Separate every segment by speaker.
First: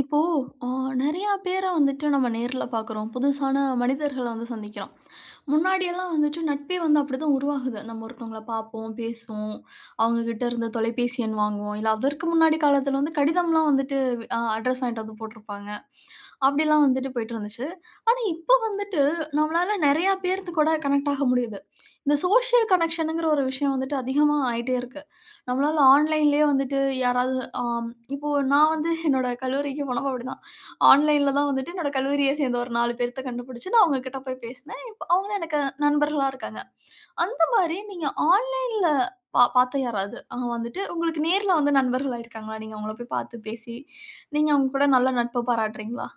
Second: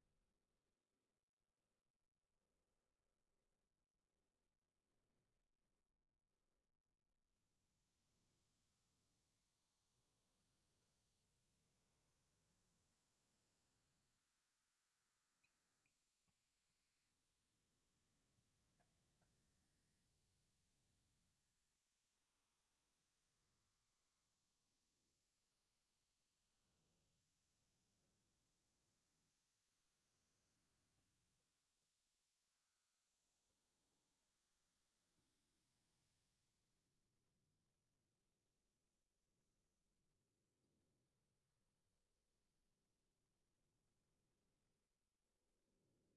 Speaker 1: இப்போ அ நெறையா பேர வந்துட்டு நம்ம நேர்ல பார்க்குறோம். புதுசான மனிதர்கள வந்து சந்திக்கிறோம். முன்னாடியெல்லாம் வந்துட்டு நட்பே வந்து அப்படிதான் உருவாகுது. நம்ம ஒருத்தவங்கள பார்ப்போம், பேசுவோம். அவங்ககிட்ட இருந்த தொலைபேசி எண் வாங்குவோம். இல்ல அதற்கு முன்னாடி காலத்துல வந்து கடிதம்லாம் வந்துட்டு அட்ரஸ் வாங்கிட்டு வந்து போட்டிருப்பாங்க. அப்படிலாம் வந்துட்டு போயிட்டு இருந்துச்சு. ஆனா, இப்ப வந்துட்டு நம்மளால நெறையா பேர்த்து கூட கனெக்ட் ஆக முடியுது. இந்த சோஷியல் கனெக்ஷனுங்கிற ஒரு விஷயம் வந்துட்டு அதிகமா ஆயிட்டே இருக்கு. நம்மளால ஆன்லைன்லயே வந்துட்டு யாராவது இப்போ நான் வந்து என்னோட கல்லூரிக்கு போனப்போ அப்படிதான். ஆன்லைன்ல தான் வந்துட்டு என்னோட கல்லூரிய சேர்ந்த ஒரு 4 பேர்த்த கண்டுபிடிச்சு நான் அவங்க கிட்ட போய் பேசினேன். இப்போ அவங்களும் எனக்கு நண்பர்களா இருக்காங்க. அந்த மாரி நீங்க ஆன்லைன்ல பார்த்த யாராவது அவங்க வந்துட்டு உங்களுக்கு நேர்ல வந்து நண்பர்களா இருக்காங்களா? நீங்க அவங்கள போய் பார்த்து பேசி, நீங்க அவங்க கூட நல்ல நட்பு பாராட்டுறீங்களா?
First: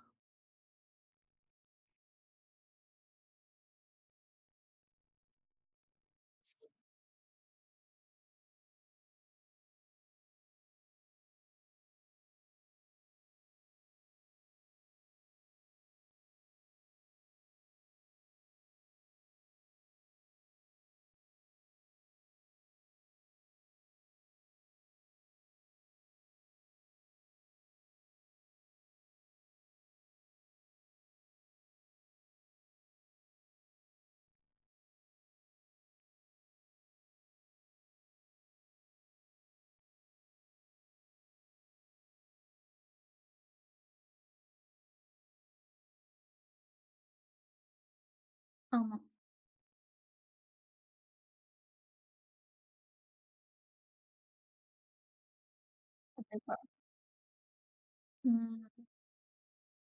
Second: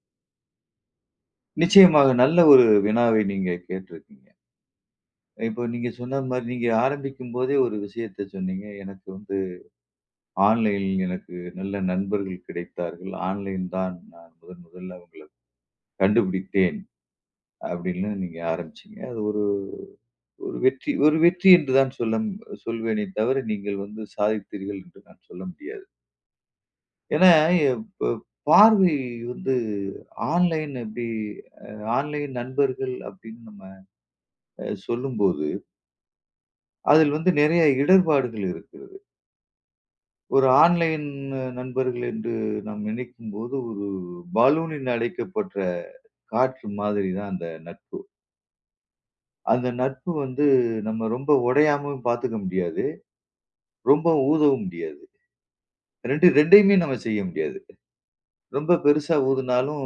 Speaker 2: நிச்சயமாக நல்ல ஒரு வினாவை நீங்க கேட்டிருக்கீங்க. இப்போ நீங்க சொன்ன மாரி நீங்க ஆரம்பிக்கும்போதே ஒரு விஷயத்த சொன்னீங்க. எனக்கு வந்து ஆன்லைனில் எனக்கு நல்ல நண்பர்கள் கிடைத்தார்கள். ஆன்லைன் தான் நான் முதன் முதல்ல அவங்கள கண்டுபிடித்தேன் அப்படின்னு நீங்க ஆரம்பிச்சீங்க. அது ஒரு ஒரு வெற்றி, ஒரு வெற்றி என்று தான் சொல்வேனே தவிர நீங்கள் வந்து சாதித்தீர்கள் என்று நான் சொல்ல முடியாது. ஏன்னா இப்ப பார்வை வந்து ஆன்லைன் அப்படி ஆன்லைன் நண்பர்கள் அப்படின்னு நம்ம சொல்லும்போது அதில் வந்து நிறைய இடர்பாடுகள் இருக்கிறது. ஒரு ஆன்லைன் நண்பர்கள் என்று நாம் நினைக்கும்போது, ஒரு பலூனின் அடைக்கப்பட்ட காற்று மாதிரி தான் அந்த நட்பு.
Speaker 1: ஆமா.
Speaker 2: அந்த நட்பு வந்து நம்ம ரொம்ப உடையாமயும் பார்த்துக்க முடியாது. ரொம்ப ஊதவும் முடியாது. 2
Speaker 1: கண்டிப்பா.
Speaker 2: 2யுமே நம்ம செய்ய முடியாது. ரொம்ப
Speaker 1: ம்.
Speaker 2: பெருசா ஊதுனாலும்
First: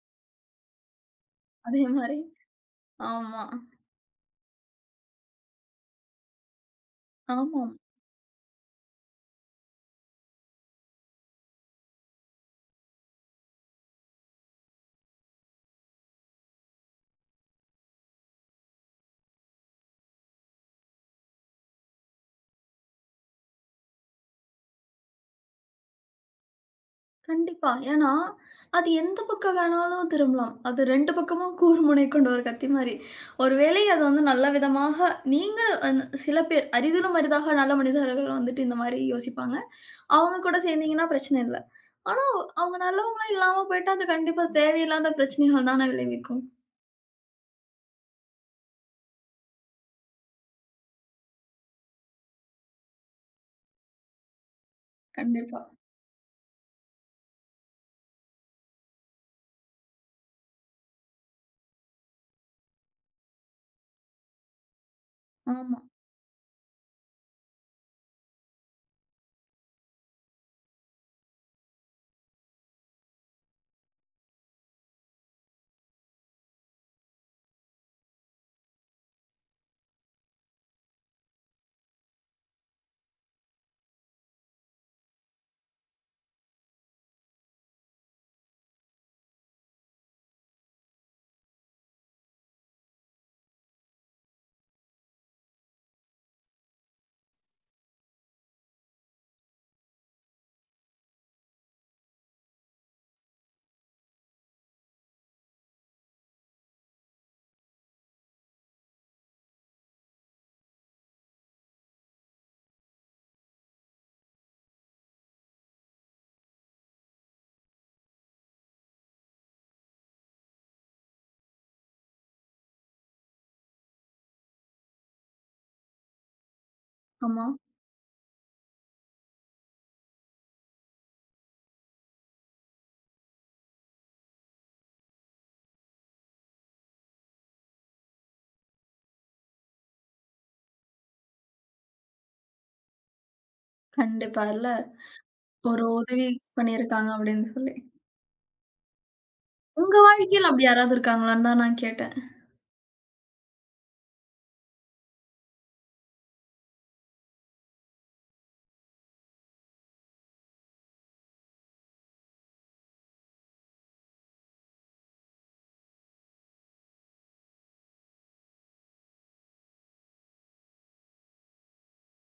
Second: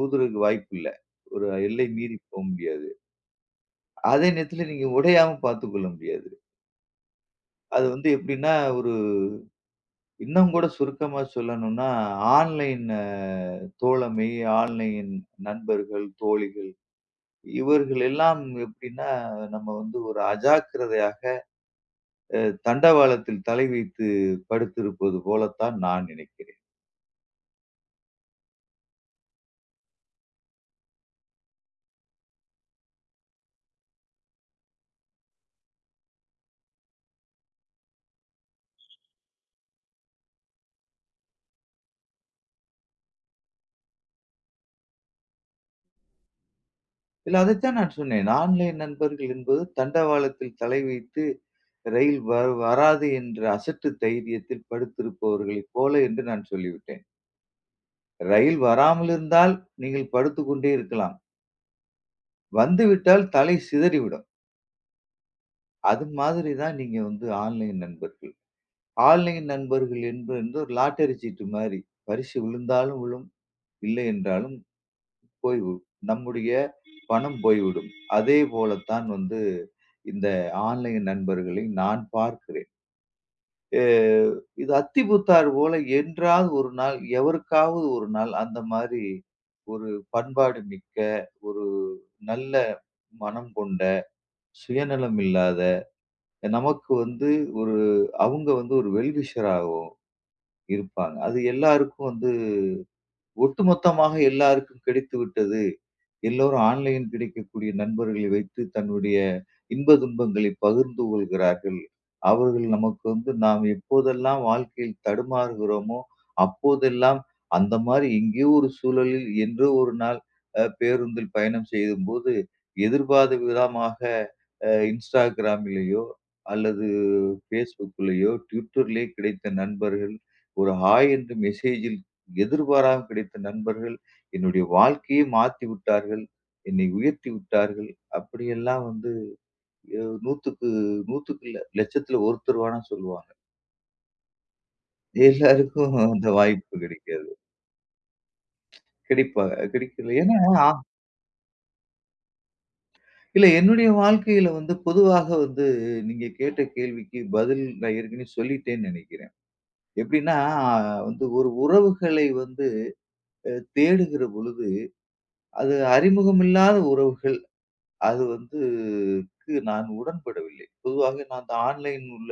Speaker 2: ஊதுறதுக்கு வாய்ப்பு இல்ல. ஒரு
Speaker 1: அதே
Speaker 2: எல்லை மீறி
Speaker 1: மாரி
Speaker 2: போ முடியாது.
Speaker 1: ஆமா.
Speaker 2: அதே நேரத்தில நீங்க உடையாம பார்த்துக்கொள்ள முடியாது.
Speaker 1: ஆமா.
Speaker 2: அது வந்து எப்படின்னா ஒரு இன்னும் கூட சுருக்கமா சொல்லணும்னா, ஆன்லைன் தோழமை, ஆன்லைன் நண்பர்கள், தோழிகள் இவர்கள் எல்லாம் எப்படின்னா, நம்ம வந்து ஒரு அஜாக்கிரதையாக அ தண்டவாளத்தில் தலை வைத்து படுத்திருப்பது போலத்தான் நான் நினைக்கிறேன்.
Speaker 1: கண்டிப்பா. ஏன்னா, அது எந்த பக்கம் வேணாலும் திரும்பலாம். அது 2 பக்கமும் கூர் முனை கொண்ட ஒரு கத்தி மாரி. ஒரு வேளை அது வந்து நல்ல விதமாக நீங்க அந்த சில பேர் அரிதிலும் அரிதாக நல்ல மனிதர்கள் வந்துட்டு இந்த மாரி யோசிப்பாங்க. அவங்க கூட சேர்ந்தீங்கன்னா பிரச்சனை இல்ல. ஆனா, அவங்க நல்லவங்களா இல்லாம போயிட்டா, அது கண்டிப்பா தேவையில்லாத பிரச்சனைகள் தானே விளைவிக்கும்.
Speaker 2: இல்ல அதைத்தான் நான் சொன்னேன். ஆன்லைன் நண்பர்கள் என்பது தண்டவாளத்தில் தலை வைத்து ரயில் வ வராது என்ற அசட்டு தைரியத்தில்
Speaker 1: கண்டிப்பா.
Speaker 2: படுத்திருப்பவர்களைப் போல என்று நான் சொல்லிவிட்டேன். ரயில் வராமல் இருந்தால் நீங்கள் படுத்துக் கொண்டே இருக்கலாம். வந்துவிட்டால் தலை சிதறிவிடும்.
Speaker 1: ஆமா,
Speaker 2: அது மாதிரி தான் நீங்க வந்து ஆன்லைன் நண்பர்கள். ஆன்லைன் நண்பர்கள் என்பது வந்து ஒரு லாட்டரி சீட்டு மாரி. பரிசு விழுந்தாலும் விழும், இல்லை என்றாலும் போய்விடும். நம்முடைய பணம் போய்விடும். அதே போலத்தான் வந்து இந்த ஆன்லைன் நண்பர்களை நான் பார்க்கிறேன். அ இது அத்திபுத்தார் போல என்றாவது ஒரு நாள், எவருக்காவது ஒரு நாள் அந்த மாரி ஒரு பண்பாடு மிக்க, ஒரு நல்ல மனம் கொண்ட, சுயநலம் இல்லாத நமக்கு வந்து ஒரு அவங்க வந்து ஒரு வெல் விஷராகவும் இருப்பாங்க. அது எல்லாருக்கும் வந்து ஒட்டுமொத்தமாக எல்லாருக்கும் கிடைத்து விட்டது. எல்லோரும் ஆன்லைன் கிடைக்கக்கூடிய நண்பர்களை வைத்து தன்னுடைய இன்ப துன்பங்களை பகிர்ந்து கொள்கிறார்கள். அவர்கள் நமக்கு வந்து நாம் எப்போதெல்லாம் வாழ்க்கையில் தடுமாறுகிறோமோ, அப்போதெல்லாம் அந்த மாரி எங்கேயோ ஒரு சூழலில் என்றோ ஒரு நாள் பேருந்தில் பயணம் செய்யும்போது, எதிர்பாத விதமாக Instagramலயோ அல்லது
Speaker 1: ஆமா.
Speaker 2: Facebookலயோ, Twitterலயோ கிடைத்த நண்பர்கள், ஒரு ஹாய் என்ற மெசேஜில் எதிர்பாராமல் கிடைத்த நண்பர்கள் என்னுடைய வாழ்க்கையே மாத்தி விட்டார்கள். என்னை உயர்த்தி விட்டார்கள். அப்படியெல்லாம் வந்து அ 100க்கு 100க்கு இல்ல, லட்சத்துல ஒருத்தர் வேணா சொல்லுவாங்க.
Speaker 1: கண்டிப்பா இல்ல. ஒரு
Speaker 2: எல்லாருக்கும் அந்த
Speaker 1: உதவி
Speaker 2: வாய்ப்பு
Speaker 1: பண்ணியிருக்காங்க
Speaker 2: கிடைக்காது.
Speaker 1: அப்படின்னு சொல்லி.
Speaker 2: கிடைப்பா
Speaker 1: உங்க
Speaker 2: கிடைக்கல. ஏன்னா
Speaker 1: வாழ்க்கையில அப்படி
Speaker 2: ஆ-
Speaker 1: யாராவது இருக்காங்களான்னு தான் நான் கேட்டேன்.
Speaker 2: இல்ல என்னுடைய வாழ்க்கையில வந்து பொதுவாக வந்து நீங்க கேட்ட கேள்விக்கு பதில் நான் ஏற்கனவே சொல்லிட்டேன்னு நெனைக்கிறேன். எப்படின்னா வந்து ஒரு உறவுகளை வந்து அ தேடுகிற பொழுது, அது அறிமுகம் இல்லாத உறவுகள், அது வந்து க்கு நான் உடன்படவில்லை. பொதுவாக நான் அந்த ஆன்லைன் உள்ள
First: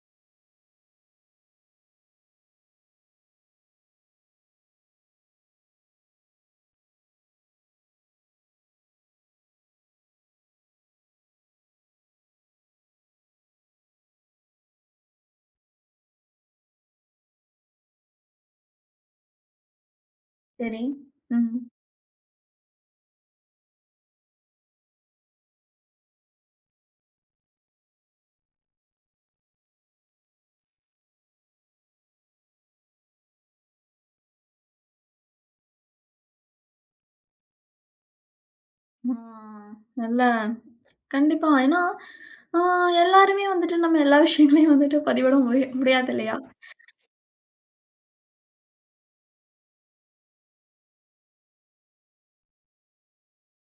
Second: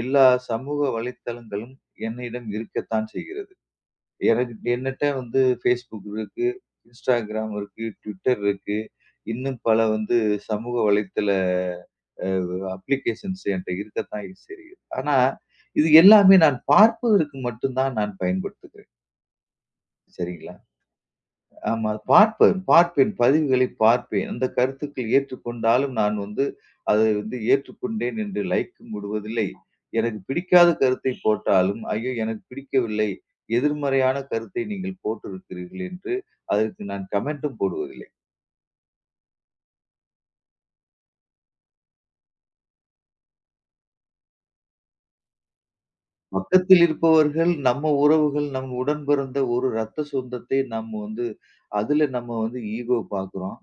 Speaker 2: எல்லா சமூக வலைத்தளங்களும் என்னிடம் இருக்கத்தான் செய்கிறது. எனக்கு என்னட்ட வந்து Facebook இருக்கு, Instagram இருக்கு, Twitter இருக்கு. இன்னும் பல வந்து சமூக வலைத்தள அ அப்ளிகேஷன்ஸ் என்ட்ட இருக்கத்தான் செய்கிறது. ஆனா, இது எல்லாமே நான் பார்ப்பதற்கு மட்டும் தான் நான் பயன்படுத்துகிறேன். சரிங்களா?
Speaker 1: சரி. ம்.
Speaker 2: ஆமா. பார்ப்பேன். பதிவுகளை பார்ப்பேன். அந்த கருத்துக்கள் ஏற்றுக்கொண்டாலும் நான் வந்து, அதை வந்து ஏற்றுக்கொண்டேன் என்று லைக்கும் விடுவதில்லை. எனக்கு பிடிக்காத கருத்தை போட்டாலும், ஐயோ! எனக்கு பிடிக்கவில்லை. எதிர்மறையான கருத்தை நீங்கள் போட்டிருக்கிறீர்கள் என்று அதற்கு நான் கமெண்ட்டும் போடுவதில்லை.
Speaker 1: ஆ. நல்ல கண்டிப்பா. ஏன்னா, ஆ எல்லாருமே வந்துட்டு நம்ம எல்லா விஷயங்களையும் வந்துட்டு பதிவிட முடியாது இல்லையா?
Speaker 2: பக்கத்தில் இருப்பவர்கள், நம்ம உறவுகள், நம் உடன் பிறந்த ஒரு ரத்த சொந்தத்தை நம்ம வந்து, அதில நம்ம வந்து ஈகோ பார்க்கிறோம்.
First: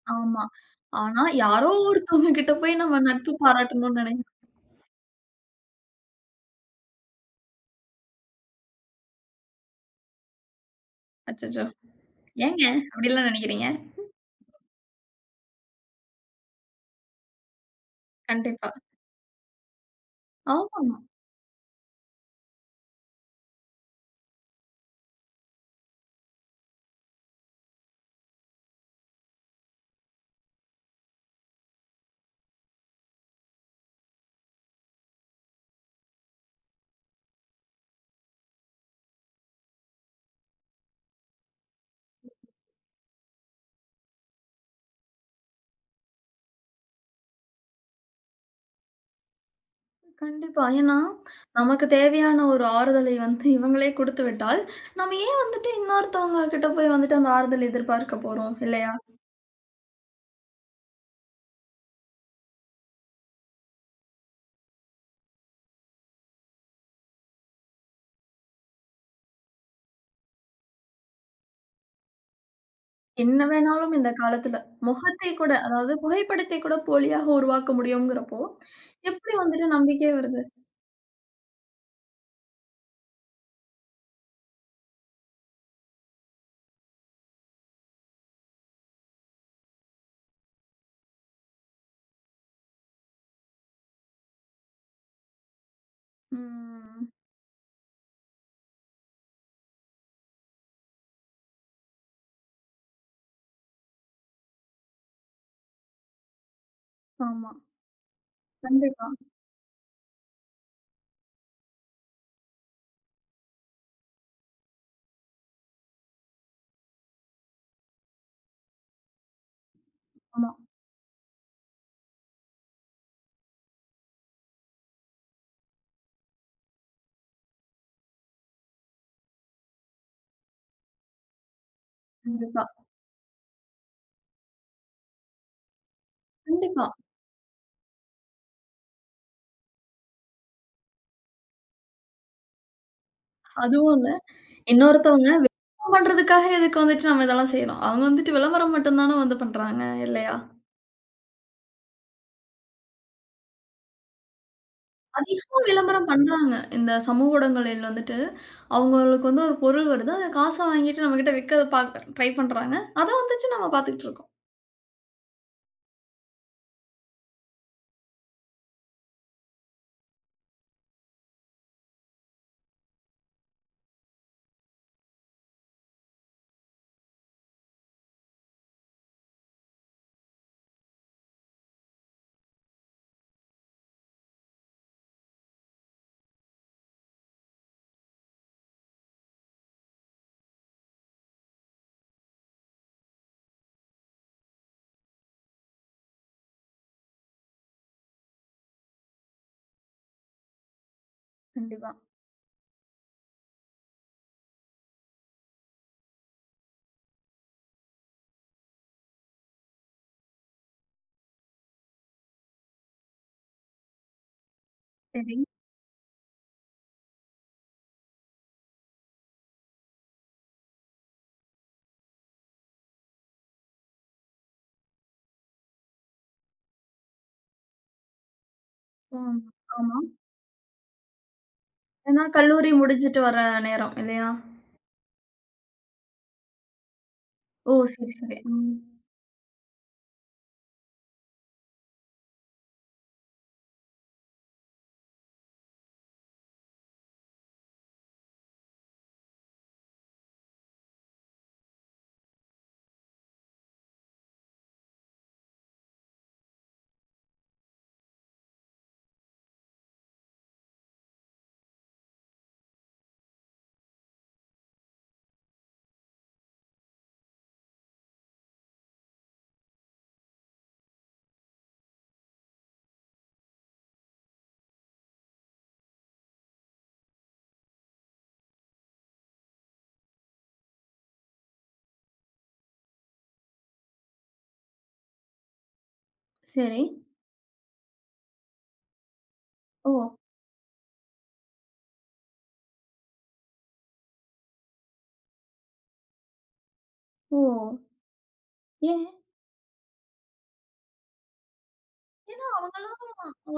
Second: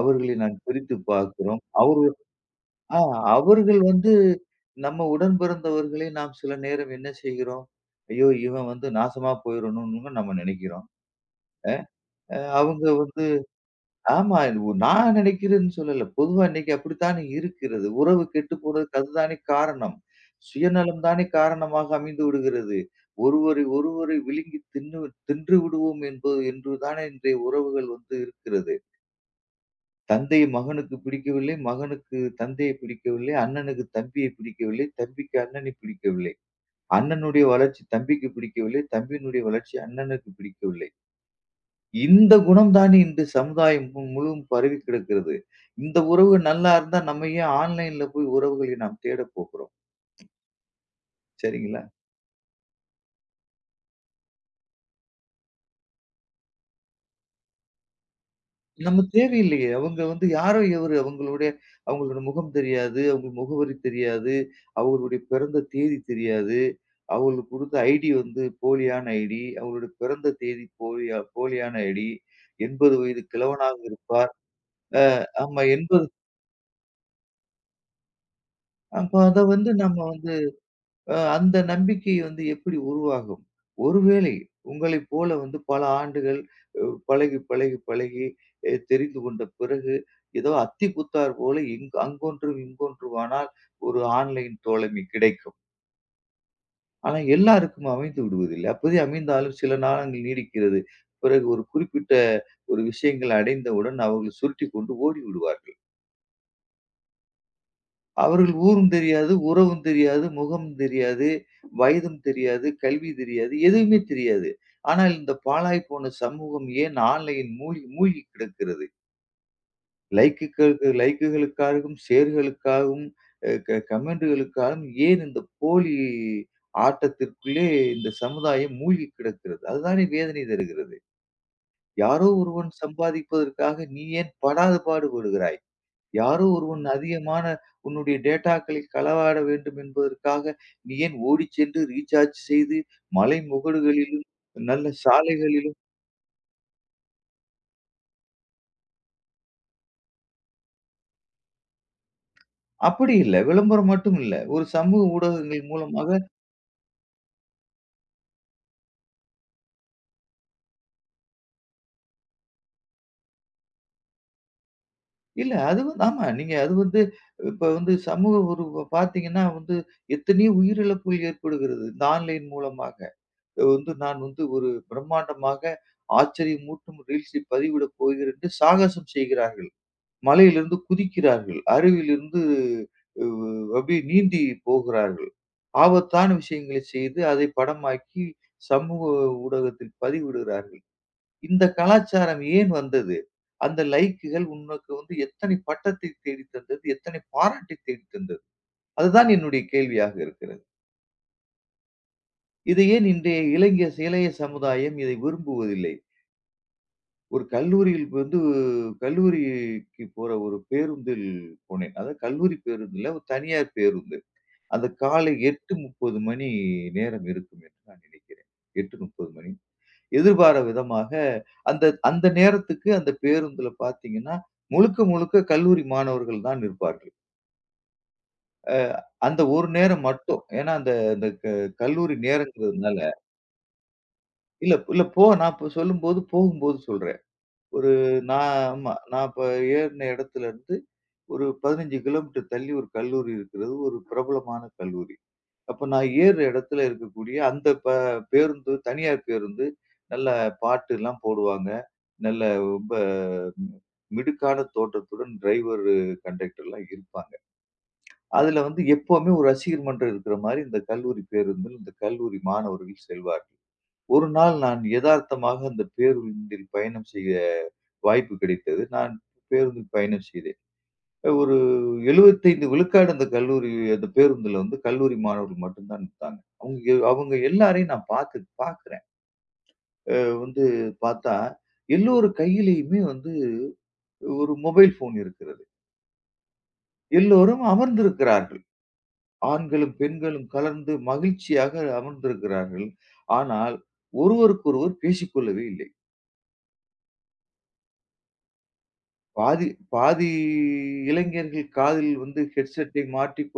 Speaker 2: அவர்களை
Speaker 1: ஆமா.
Speaker 2: நாம் பிரித்து
Speaker 1: ஆனா,
Speaker 2: பார்க்கிறோம்.
Speaker 1: யாரோ ஒருத்தவங்க கிட்ட போய்
Speaker 2: ஆ
Speaker 1: நம்ம நட்பு
Speaker 2: அவர்கள்
Speaker 1: பாராட்டணும்னு
Speaker 2: வந்து நம்ம உடன் பிறந்தவர்களே நாம் சில நேரம் என்ன செய்கிறோம்? ஐயோ! இவன் வந்து நாசமா போயிரணும்னு நம்ம நினைக்கிறோம்.
Speaker 1: அச்சச்சோ! ஏங்க
Speaker 2: அவங்க வந்து
Speaker 1: அப்படிலாம் நினைக்கிறீங்க?
Speaker 2: ஆமா. நான் நினைக்கிறேன்னு சொல்லல. பொதுவா இன்னைக்கு அப்படித்தானே இருக்கிறது. உறவு கெட்டுப்
Speaker 1: கண்டிப்பா.
Speaker 2: போறதுக்கு அதுதானே காரணம்.
Speaker 1: ஆமாமா.
Speaker 2: சுயநலம் தானே காரணமாக அமைந்து விடுகிறது. ஒருவரை ஒருவரை விழுங்கித் தின்னு தின்று விடுவோம் என்பது என்று தானே இன்றைய உறவுகள் வந்து இருக்கிறது. தந்தை மகனுக்கு பிடிக்கவில்லை. மகனுக்கு தந்தையை பிடிக்கவில்லை. அண்ணனுக்கு தம்பியை பிடிக்கவில்லை. தம்பிக்கு அண்ணனை பிடிக்கவில்லை. அண்ணனுடைய வளர்ச்சி தம்பிக்கு பிடிக்கவில்லை. தம்பியினுடைய வளர்ச்சி அண்ணனுக்கு பிடிக்கவில்லை. இந்த குணம் தானே இந்த சமுதாயம் முழுவதும் பரவி கிடக்கிறது. இந்த உறவு நல்லா இருந்தா நம்ம ஏன் ஆன்லைன்ல போய் உறவுகளை நாம் தேடப் போகிறோம்?
Speaker 1: கண்டிப்பா. ஏன்னா,
Speaker 2: சரிங்களா?
Speaker 1: நமக்கு தேவையான ஒரு ஆறுதலை வந்து இவங்களே குடுத்து விட்டால், நம்ம ஏன் வந்துட்டு இன்னொருத்தவங்க கிட்ட போய் வந்துட்டு அந்த ஆறுதல் எதிர்பார்க்க போறோம் இல்லையா?
Speaker 2: நம்ம தேவையில்லையே. அவங்க வந்து யாரோ எவரு? அவங்களுடைய அவங்களோட முகம் தெரியாது. அவங்க முகவரி தெரியாது. அவங்களுடைய பிறந்த தேதி தெரியாது. அவங்களுக்கு கொடுத்த ஐடி வந்து போலியான ஐடி. அவங்களுடைய பிறந்த தேதி போலியான ஐடி. 80 வயது
Speaker 1: என்ன
Speaker 2: கிழவனாக
Speaker 1: வேணாலும் இந்த
Speaker 2: இருப்பார்.
Speaker 1: காலத்துல முகத்தை கூட
Speaker 2: ஆமா
Speaker 1: அதாவது
Speaker 2: 80
Speaker 1: புகைப்படத்தை கூட போலியாக உருவாக்க முடியும்ங்கிறப்போ,
Speaker 2: அப்ப
Speaker 1: எப்படி
Speaker 2: அத
Speaker 1: வந்துட்டு
Speaker 2: வந்து நம்ம
Speaker 1: நம்பிக்கை
Speaker 2: வந்து
Speaker 1: வருது?
Speaker 2: அந்த நம்பிக்கை வந்து எப்படி உருவாகும்? ஒருவேளை உங்களைப் போல வந்து பல ஆண்டுகள் பழகி தெரிந்து கொண்ட பிறகு, ஏதோ அத்திப்பூத்தார் போல இங்கு அங்கொன்றும், இங்கொன்றுமானால் ஒரு ஆன்லைன் தோழமை கிடைக்கும்.
Speaker 1: ம்.
Speaker 2: ஆனா எல்லாருக்கும் அமைந்து விடுவதில்லை. அப்போதே அமைந்தாலும் சில நாளங்கள் நீடிக்கிறது. பிறகு ஒரு குறிப்பிட்ட ஒரு விஷயங்கள் அடைந்தவுடன் அவர்கள் சுருட்டிக் கொண்டு ஓடிவிடுவார்கள்.
Speaker 1: ஆமா.
Speaker 2: அவர்கள் ஊரும்
Speaker 1: கண்டிப்பா.
Speaker 2: தெரியாது, உறவும் தெரியாது, முகம் தெரியாது, வயதும் தெரியாது, கல்வி தெரியாது, எதுவுமே தெரியாது. ஆனால் இந்த பாழாய் போன சமூகம் ஏன் ஆன்லைனில் மூழ்கி மூழ்கி கிடக்கிறது.
Speaker 1: ஆமா.
Speaker 2: லைக்குகளுக்காகவும், ஷேர்களுக்காகவும், அ க கமெண்டுகளுக்காகவும் ஏன் இந்த போலி ஆட்டத்திற்குள்ளே இந்த சமுதாயம் மூழ்கி கிடக்கிறது. அதுதானே வேதனை தருகிறது. யாரோ
Speaker 1: கண்டிப்பா.
Speaker 2: ஒருவன் சம்பாதிப்பதற்காக நீ ஏன் படாத பாடுபடுகிறாய்? யாரோ ஒருவன்
Speaker 1: கண்டிப்பா.
Speaker 2: அதிகமான உன்னுடைய டேட்டாக்களை களவாட வேண்டும் என்பதற்காக நீ ஏன் ஓடிச் சென்று ரீசார்ஜ் செய்து மலை
Speaker 1: அதுவும் இல்ல.
Speaker 2: முகடுகளிலும், நல்ல
Speaker 1: இன்னொருத்தவங்க
Speaker 2: சாலைகளிலும்
Speaker 1: விளம்பரம் பண்றதுக்காக எதுக்கு வந்துட்டு நம்ம இதெல்லாம் செய்றோம்? அவங்க வந்துட்டு விளம்பரம் மட்டும் தான வந்து பண்றாங்க, இல்லையா?
Speaker 2: அப்படி இல்ல. விளம்பரம் மட்டும் இல்ல. ஒரு சமூக
Speaker 1: அதிகமா
Speaker 2: ஊடகங்கள்
Speaker 1: விளம்பரம்
Speaker 2: மூலமாக
Speaker 1: பண்றாங்க. இந்த சமூக ஊடகங்களில் வந்துட்டு, அவங்களுக்கு வந்து ஒரு பொருள் வருது. அத காச வாங்கிட்டு நம்மகிட்ட விக்க பாக்க ட்ரை பண்றாங்க. அத வந்துச்சு நம்ம பாத்துக்கிட்டு இருக்கோம்.
Speaker 2: இல்ல அது வந்து ஆமா. நீங்க அது வந்து இப்ப வந்து சமூக ஒரு பார்த்தீங்கன்னா வந்து எத்தனையோ உயிரிழப்புகள் ஏற்படுகிறது. இந்த ஆன்லைன் மூலமாக. இது வந்து நான் வந்து ஒரு பிரம்மாண்டமாக ஆச்சரியமூட்டும் ரீல்ஸை பதிவிடப் போகிறேன் என்று சாகசம் செய்கிறார்கள். மலையிலிருந்து குதிக்கிறார்கள். அருவியிலிருந்து உ அப்படியே நீந்தி போகிறார்கள். ஆபத்தான விஷயங்களை செய்து அதை படமாக்கி சமூக ஊடகத்தில் பதிவிடுகிறார்கள். இந்த கலாச்சாரம் ஏன் வந்தது? அந்த லைக்குகள் உனக்கு வந்து எத்தனை பட்டத்தை தேடித் தந்தது? எத்தனை பாராட்டை தேடித் தந்தது? அதுதான் என்னுடைய கேள்வியாக இருக்கிறது.
Speaker 1: கண்டிப்பா.
Speaker 2: இதை ஏன் இன்றைய இளைய சமுதாயம் இதை விரும்புவதில்லை? ஒரு கல்லூரியில் வந்து கல்லூரிக்கு போற ஒரு பேருந்தில் போனேன். அதாவது கல்லூரி பேருந்து இல்ல, ஒரு தனியார் பேருந்து. அந்த காலை
Speaker 1: சரி.
Speaker 2: 8:30 மணி நேரம் இருக்கும் என்று நான் நினைக்கிறேன். 8:30 மணி. எதிர்பாரா விதமாக அந்த அந்த நேரத்துக்கு அந்த பேருந்துல பார்த்தீங்கன்னா, முழுக்க முழுக்க கல்லூரி மாணவர்கள் தான் இருப்பார்கள். அ அந்த
Speaker 1: ம்.
Speaker 2: ஒரு
Speaker 1: ஆமா.
Speaker 2: நேரம் மட்டும். ஏன்னா, அந்த அந்த க கல்லூரி
Speaker 1: ஏன்னா கல்லூரி
Speaker 2: நேரங்கிறதுனால
Speaker 1: முடிஞ்சுட்டு வர நேரம், இல்லையா?
Speaker 2: இல்ல இல்ல போ நான் இப்ப சொல்லும்போது போகும்போது சொல்றேன்.
Speaker 1: ஓ!
Speaker 2: ஒரு
Speaker 1: சரி, சரி.
Speaker 2: நான்
Speaker 1: ம்.
Speaker 2: ஆமா. நான் இப்ப ஏறுன இடத்துல இருந்து ஒரு 15 கிலோமீட்டர் தள்ளி ஒரு கல்லூரி இருக்கிறது. ஒரு பிரபலமான கல்லூரி. அப்ப நான் ஏறுற இடத்துல இருக்கக்கூடிய அந்த பேருந்து தனியார் பேருந்து நல்ல பாட்டுலாம் போடுவாங்க. நல்ல ரொம்ப மிடுக்கான தோற்றத்துடன் டிரைவர், கண்டக்டர்லாம் இருப்பாங்க. அதுல வந்து எப்பவுமே ஒரு ரசிகர் மன்றம் இருக்கிற மாரி இந்த கல்லூரி பேருந்தில் இந்த கல்லூரி மாணவர்கள் செல்வார்கள். ஒரு நாள் நான் எதார்த்தமாக அந்த பேருந்தில் பயணம் செய்ய வாய்ப்பு கிடைத்தது. நான் பேருந்தில் பயணம் செய்தேன். ஒரு 75 விழுக்காடு அந்த கல்லூரி அந்த பேருந்துல வந்து கல்லூரி மாணவர்கள் மட்டும் தான் நிப்பாங்க. அவங்க அவங்க எல்லாரையும் நான் பாக்குறேன். வந்து பாத்தா, எல்லோர் கையிலயுமே வந்து ஒரு மொபைல் ஃபோன் இருக்கிறது.
Speaker 1: சரி.
Speaker 2: எல்லோரும் அமர்ந்திருக்கிறார்கள். ஆண்களும்,
Speaker 1: ஓ!
Speaker 2: பெண்களும் கலந்து மகிழ்ச்சியாக அமர்ந்திருக்கிறார்கள். ஆனால் ஒருவருக்கொருவர் பேசிக்கொள்ளவே இல்லை.
Speaker 1: ஓ! ஏன்?
Speaker 2: பாதி பாதி இளைஞர்கள் காதில் வந்து
Speaker 1: ஏன்னா, அவங்கலாம்
Speaker 2: ஹெட்செட்டை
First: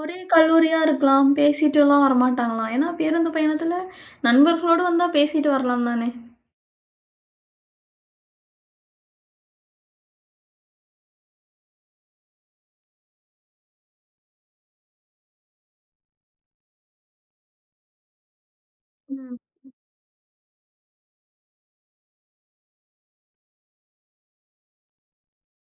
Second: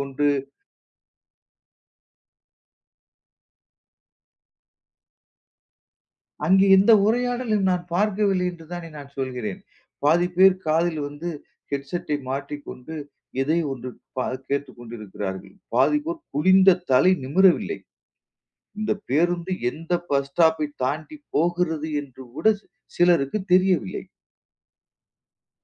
Speaker 1: ஒரே கல்லூரியா இருக்கலாம். பேசிட்டுலாம் வரமாட்டாங்களாம். ஏன்னா, பேருந்து பயணத்துல நண்பர்களோட வந்தா பேசிட்டு வரலாம் தானே!
Speaker 2: அங்கு எந்த உரையாடலும் நான் பார்க்கவில்லை என்று தானே நான் சொல்கிறேன். பாதி பேர் காதில் வந்து ஹெட்செட்டை மாட்டிக்கொண்டு எதை ஒன்று பா கேட்டுக் கொண்டிருக்கிறார்கள். பாதி பேர் குனிந்த தலை நிமிரவில்லை. இந்த
Speaker 1: ம்.
Speaker 2: பேருந்து எந்த பஸ் ஸ்டாப்பை தாண்டி போகிறது என்று கூட சிலருக்கு தெரியவில்லை.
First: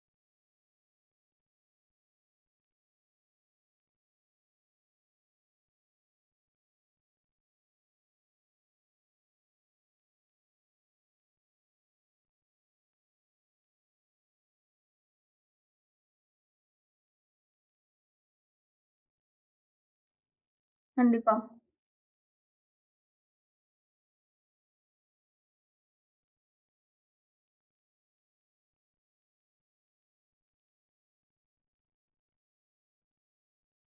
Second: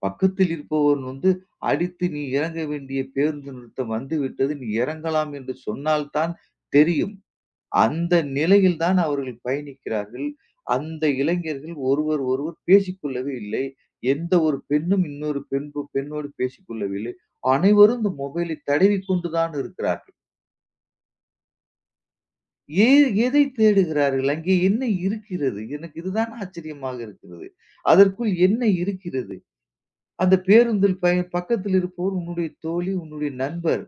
Speaker 2: பக்கத்தில் இருப்பவன் வந்து அடித்து, "நீ இறங்க வேண்டிய பேருந்து நிறுத்தம் வந்துவிட்டது. நீ இறங்கலாம்" என்று சொன்னால் தான் தெரியும். அந்த நிலையில் தான் அவர்கள் பயணிக்கிறார்கள். அந்த இளைஞர்கள் ஒருவர் ஒருவர் பேசிக்கொள்ளவே இல்லை. எந்த ஒரு பெண்ணும் இன்னொரு பெண்ணோடு பேசிக்கொள்ளவில்லை. அனைவரும் இந்த மொபைலை தடவிக் கொண்டு தான் இருக்கிறார்கள்.
Speaker 1: கண்டிப்பா,
Speaker 2: ஏ எதை தேடுகிறார்கள்? அங்கே என்ன இருக்கிறது? எனக்கு இதுதான் ஆச்சரியமாக இருக்கிறது. அதற்குள் என்ன இருக்கிறது? அந்த பேருந்தில் பக்கத்தில் இருப்பவர் உன்னுடைய தோழி, உன்னுடைய நண்பர்.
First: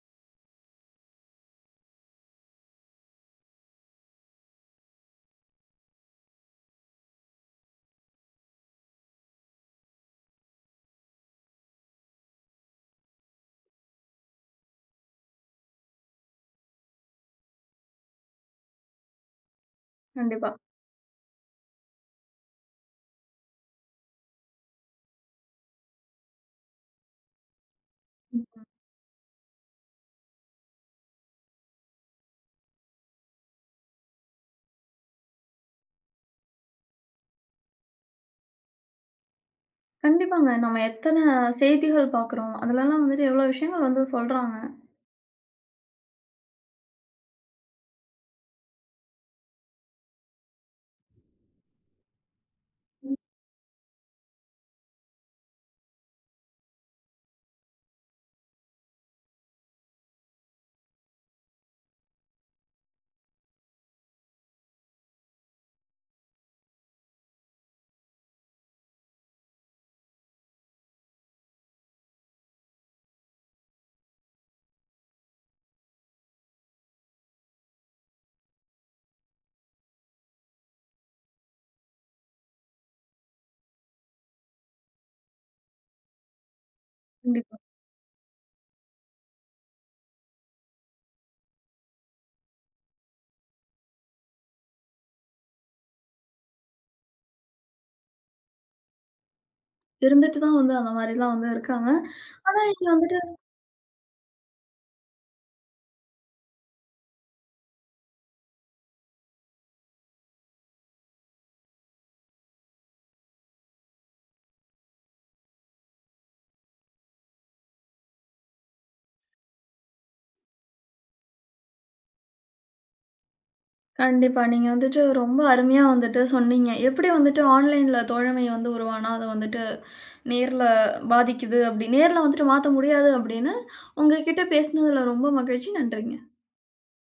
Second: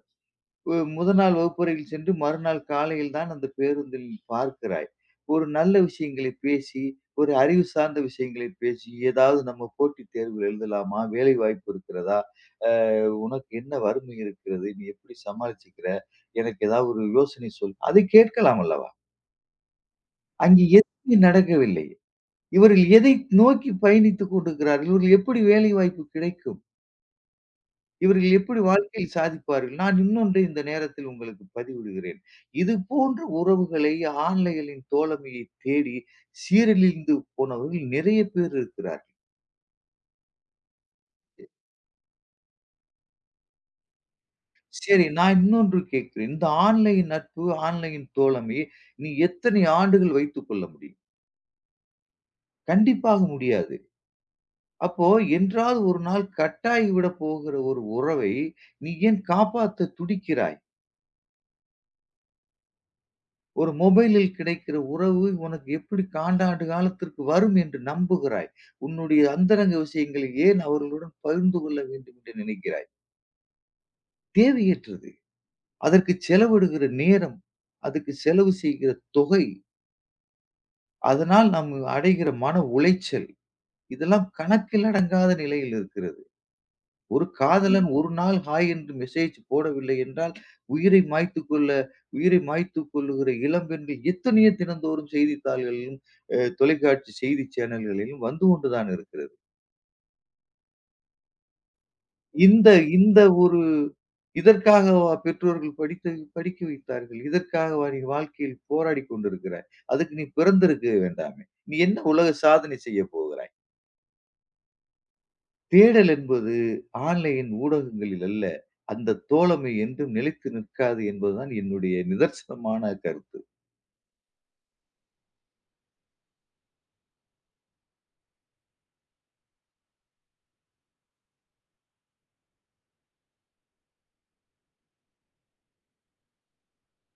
Speaker 2: முதல் நாள் வகுப்பறையில் சென்று மறுநாள் காலையில் தான் அந்த பேருந்தில் பார்க்கிறாய். ஒரு நல்ல விஷயங்களை பேசி, ஒரு அறிவு சார்ந்த விஷயங்களை பேசி, ஏதாவது நம்ம போட்டித் தேர்வில் எழுதலாமா? வேலை வாய்ப்பு இருக்கிறதா? உனக்கு என்ன வறுமை இருக்கிறது? நீ எப்படி சமாளிச்சுக்கிற? எனக்கு ஏதாவது ஒரு யோசனை சொல். அதை கேட்கலாம் அல்லவா?
Speaker 1: கண்டிப்பா.
Speaker 2: அங்கே எதுவுமே நடக்கவில்லை. இவர்கள் எதை நோக்கி பயணித்துக் கொண்டிருக்கிறார்கள்? இவர்கள் எப்படி வேலை வாய்ப்பு கிடைக்கும்? இவர்கள் எப்படி வாழ்க்கையில் சாதிப்பார்கள்? நான் இன்னொன்றை இந்த நேரத்தில் உங்களுக்கு பதிவிடுகிறேன். இது போன்ற உறவுகளை ஆன்லைனின் தோழமையை தேடி சீரழிந்து போனவர்கள் நிறைய பேர் இருக்கிறார்.
Speaker 1: கண்டிப்பாங்க. நம்ம எத்தன செய்திகள் பார்க்குறோம். அதுலலாம் வந்துட்டு எவ்ளோ விஷயங்கள் வந்து சொல்றாங்க.
Speaker 2: சரி நான் இன்னொன்று கேட்கிறேன். இந்த ஆன்லைன் நட்பு, ஆன்லைன் தோழமை நீ எத்தனை ஆண்டுகள் வைத்துக் கொள்ள முடியும்? கண்டிப்பாக முடியாது. அப்போ என்றாவது ஒரு நாள் கட்டாகி விடப் போகிற ஒரு உறவை, நீ ஏன் காப்பாத்தத் துடிக்கிறாய்? ஒரு மொபைலில் கிடைக்கிற உறவு உனக்கு எப்படி காண்டாண்டு காலத்திற்கு வரும் என்று நம்புகிறாய்? உன்னுடைய அந்தரங்க விஷயங்களை ஏன் அவர்களுடன் பகிர்ந்து கொள்ள வேண்டும் என்று நினைக்கிறாய்? தேவையற்றது. அதற்கு செலவிடுகிற நேரம், அதுக்கு செலவு செய்கிற தொகை, அதனால் நாம் அடைகிற மன உளைச்சல், இதெல்லாம் கணக்கில் அடங்காத நிலையில் இருக்கிறது. ஒரு ம்.
Speaker 1: கண்டிப்பா.
Speaker 2: காதலன் ஒரு நாள் ஹாய் என்று மெசேஜ் போடவில்லை என்றால், உயிரை மாய்த்துக் கொள்ள உயிரை மாய்த்துக் கொள்ளுகிற இளம்பெண்கள் எத்தனையோ தினந்தோறும் செய்தித்தாள்களிலும், தொலைக்காட்சி செய்தி சேனல்களிலும் வந்து கொண்டு தான் இருக்கிறது.
Speaker 1: இருந்துட்டு தான் வந்து அந்த மாரிலாம் வந்து இருக்காங்க.
Speaker 2: இந்த
Speaker 1: நீங்க
Speaker 2: இந்த
Speaker 1: வந்துட்டு
Speaker 2: ஒரு இதற்காகவா பெற்றோர்கள் படிக்க வைத்தார்கள்? இதற்காகவா நீ வாழ்க்கையில் போராடிக் கொண்டிருக்கிறாய்? அதுக்கு நீ பிறந்திருக்க வேண்டாமே! நீ என்ன உலக சாதனை செய்ய போகிறாய்? தேடல் என்பது ஆன்லைன் ஊடகங்களில் அல்ல. அந்த தோழமை என்றும் நிலைத்து நிற்காது என்பதுதான் என்னுடைய நிதர்சனமான கருத்து.
Speaker 1: கண்டிப்பா. நீங்க வந்துட்டு ரொம்ப அருமையா வந்துட்டு சொன்னீங்க. எப்படி வந்துட்டு ஆன்லைன்ல தோழமை வந்து உருவானா, அது வந்துட்டு நேர்ல பாதிக்குது அப்படி நேர்ல வந்துட்டு மாத்த முடியாது அப்படின்னு, உங்க கிட்ட பேசினதுல ரொம்ப மகிழ்ச்சி. நன்றிங்க.